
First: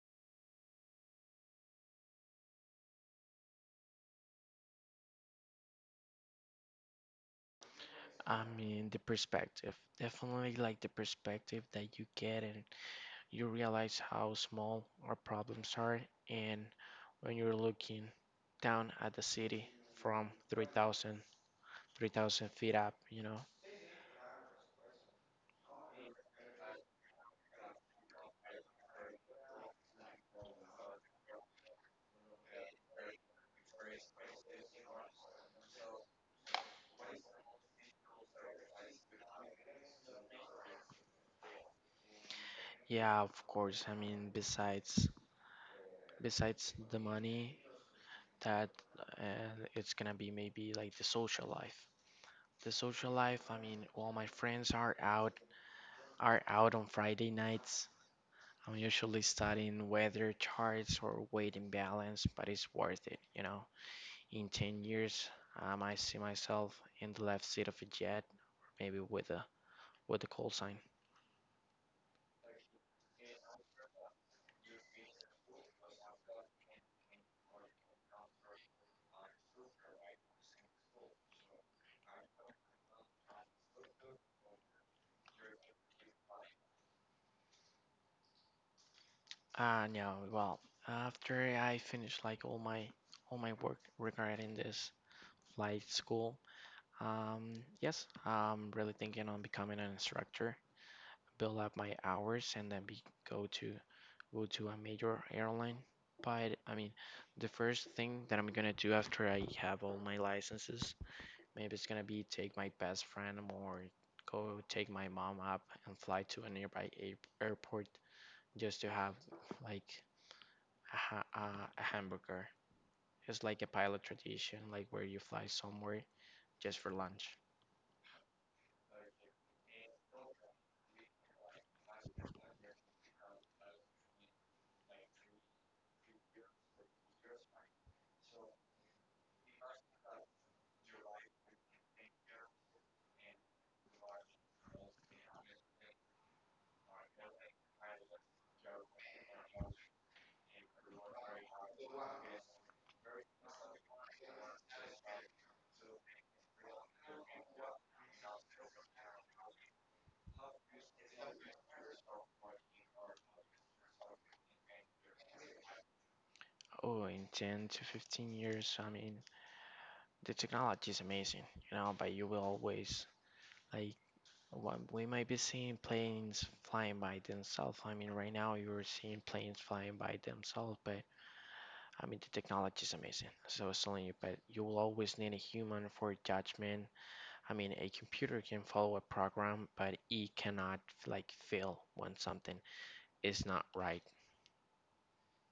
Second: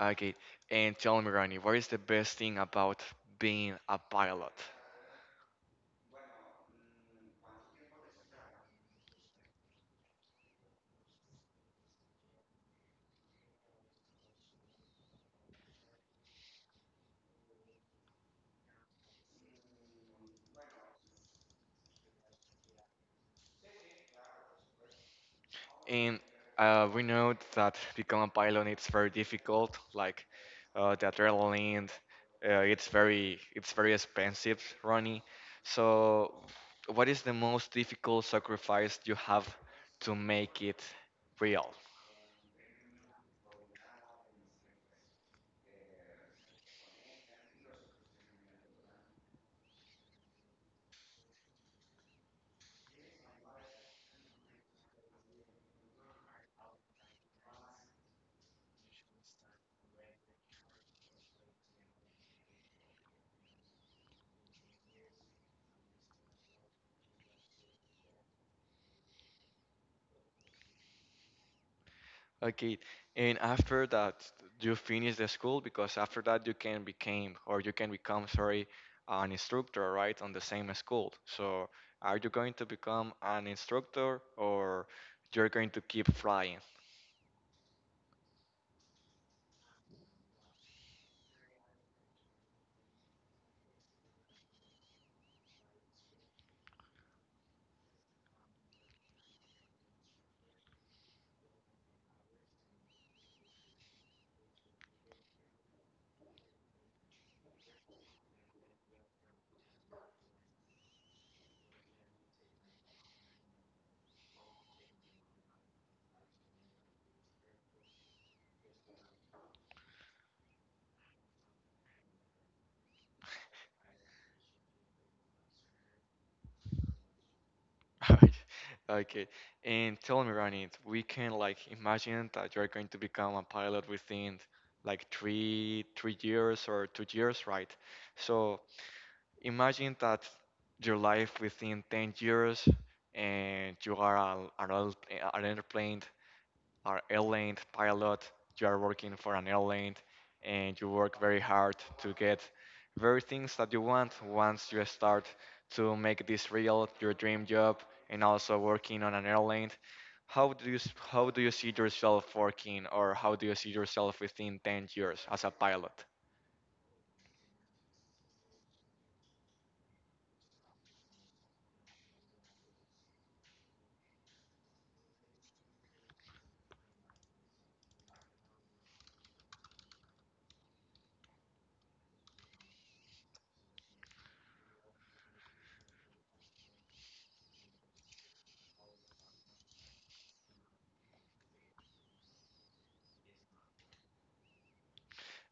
[SPEAKER 1] Okay, and tell me, Ronnie, what is the best thing about being a pilot?
[SPEAKER 2] I mean, the perspective, definitely like the perspective that you get, and you realize how small our problems are, and when you're looking down at the city from 3,000 feet up, you know.
[SPEAKER 1] And we know that become a pilot it's very difficult. Like the adrenaline, it's very expensive running. So, what is the most difficult sacrifice you have to make it real?
[SPEAKER 2] Yeah, of course. I mean, besides the money, that it's gonna be maybe like the social life. The social life. I mean, all my friends are out on Friday nights. I'm usually studying weather charts or weight imbalance, but it's worth it, you know. In 10 years, I might see myself in the left seat of a jet, or maybe with a call sign.
[SPEAKER 1] Okay, and after that, you finish the school because after that you can become or you can become, sorry, an instructor, right, on the same school. So, are you going to become an instructor or you're going to keep flying?
[SPEAKER 2] No, well, after I finished like all my work regarding this flight school, yes, I'm really thinking on becoming an instructor, build up my hours and then be go to go to a major airline. But I mean, the first thing that I'm gonna do after I have all my licenses, maybe it's gonna be take my best friend or go take my mom up and fly to a nearby airport just to have like a, a hamburger. It's like a pilot tradition, like where you fly somewhere just for lunch.
[SPEAKER 1] Okay, and tell me, Ronit, we can like imagine that you're going to become a pilot within like three years or 2 years, right? So, imagine that your life within 10 years and you are an airplane, an airline pilot, you are working for an airline and you work very hard to get very things that you want once you start to make this real, your dream job, and also working on an airline. How do you how do you see yourself working, or how do you see yourself within 10 years as a pilot?
[SPEAKER 2] Oh, in 10 to 15 years, I mean, the technology is amazing, you know, but you will always, like, what we might be seeing planes flying by themselves. I mean, right now you're seeing planes flying by themselves, but I mean, the technology is amazing. So it's telling you, but you will always need a human for judgment. I mean, a computer can follow a program, but it cannot like feel when something it's not right.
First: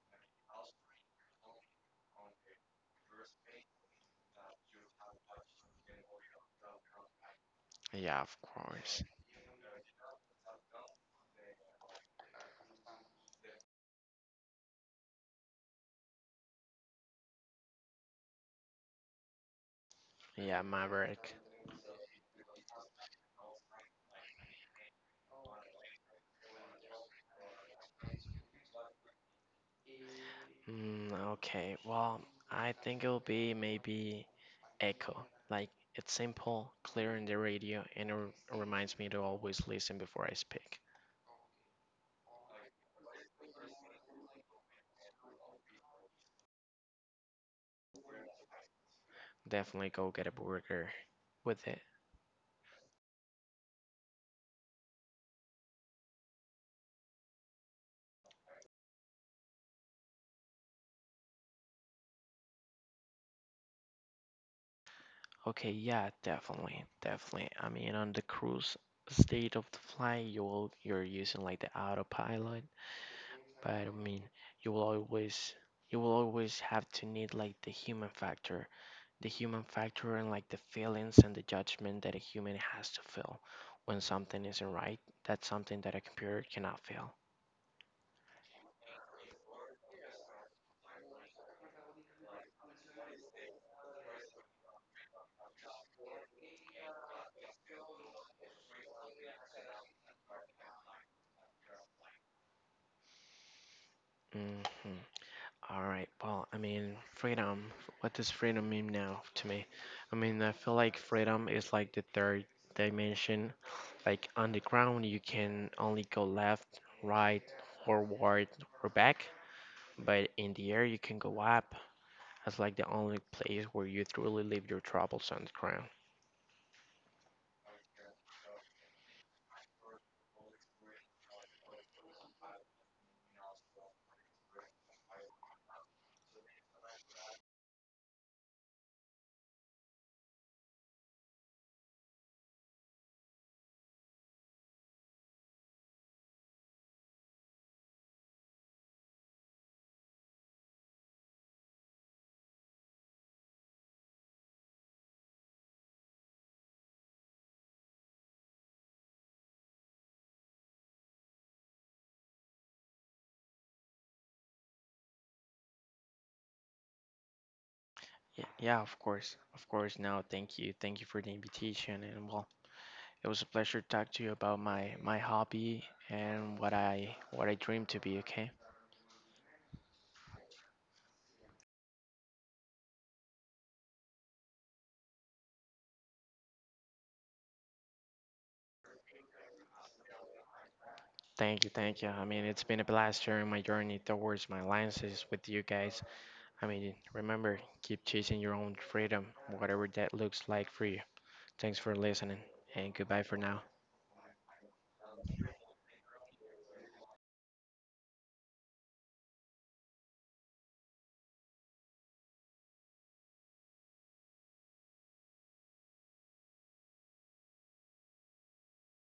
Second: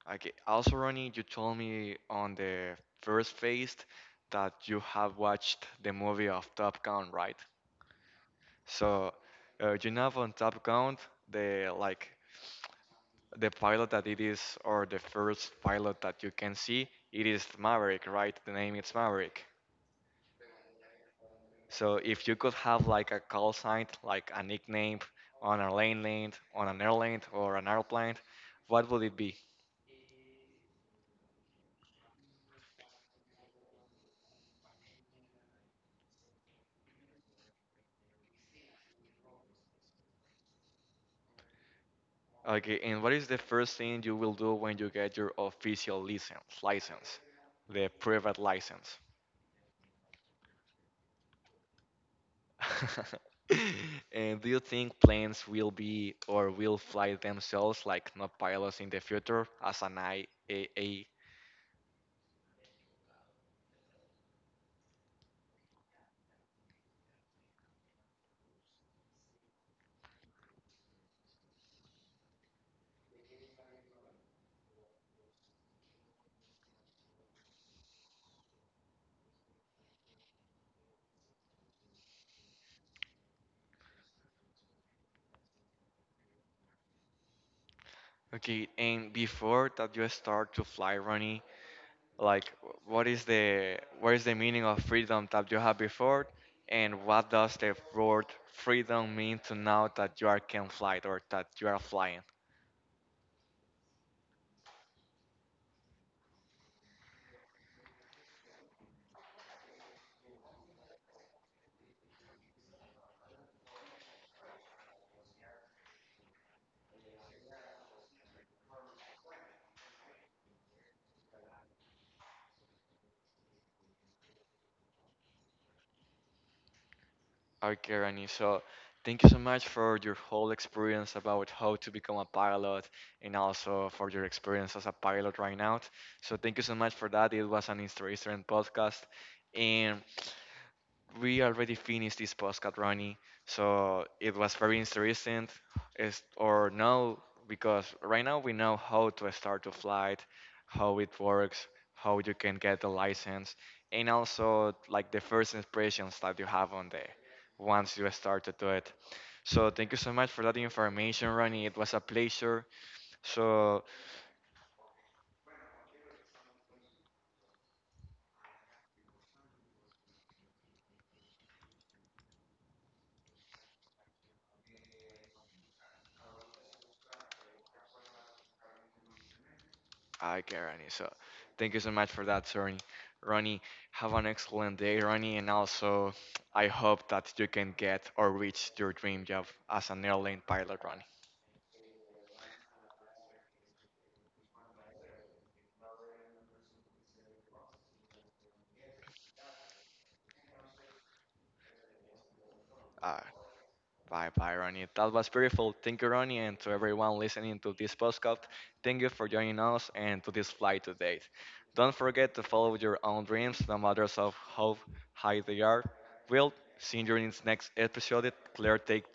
[SPEAKER 1] Okay. Also, Ronnie, you told me on the first phase that you have watched the movie of Top Gun, right?
[SPEAKER 2] Yeah, of course.
[SPEAKER 1] So, you know on Top Gun, the like the pilot that it is, or the first pilot that you can see, it is Maverick, right? The name is Maverick.
[SPEAKER 2] Yeah, Maverick.
[SPEAKER 1] So if you could have like a call sign, like a nickname on a lane lane, on an airlane or an airplane, what would it be?
[SPEAKER 2] Mm, okay, well, I think it'll be maybe Echo. Like, it's simple, clear in the radio, and it reminds me to always listen before I speak.
[SPEAKER 1] Okay, and what is the first thing you will do when you get your official license? License, the private license.
[SPEAKER 2] Definitely go get a burger with it.
[SPEAKER 1] And do you think planes will be or will fly themselves like not pilots in the future as an IAA?
[SPEAKER 2] Okay, yeah, definitely, definitely. I mean, on the cruise state of the flight, you're using like the autopilot, but I mean, you will always you will always have to need like the human factor and like the feelings and the judgment that a human has to feel when something isn't right. That's something that a computer cannot feel.
[SPEAKER 1] Okay, and before that you start to fly, Ronnie, like what is the meaning of freedom that you had before, and what does the word freedom mean to now that you are can fly or that you are flying?
[SPEAKER 2] Hmm. All right. Well, I mean, freedom. What does freedom mean now to me? I mean, I feel like freedom is like the third dimension. Like on the ground, you can only go left, right, forward, or back. But in the air, you can go up. That's like the only place where you truly leave your troubles on the ground.
[SPEAKER 1] Okay, Rani. So thank you so much for your whole experience about how to become a pilot and also for your experience as a pilot right now. So thank you so much for that. It was an interesting podcast. And we already finished this postcard, Ronnie. So it was very interesting, is or no, because right now we know how to start a flight, how it works, how you can get the license, and also like the first impressions that you have on the once you start to do it. So thank you so much for that information, Ronnie. It was a pleasure. So
[SPEAKER 2] Yeah, yeah, of course, of course. No, thank you for the invitation, and well, it was a pleasure to talk to you about my hobby and what I dream to be. Okay,
[SPEAKER 1] okay, Ronnie. So thank you so much for that, Ronnie. Ronnie, have an excellent day, Ronnie, and also I hope that you can get or reach your dream job as an airline pilot, Ronnie.
[SPEAKER 2] thank you, thank you. I mean, it's been a blast sharing my journey towards my alliances with you guys. I mean, remember, keep chasing your own freedom, whatever that looks like for you. Thanks for listening, and
[SPEAKER 1] Uh,
[SPEAKER 2] goodbye for now.
[SPEAKER 1] bye bye, Ronnie. That was beautiful. Thank you, Ronnie, and to everyone listening to this podcast. Thank you for joining us and to this flight to date. Don't forget to follow your own dreams, no matter of how high they are. We'll see you in the next episode. Claire, take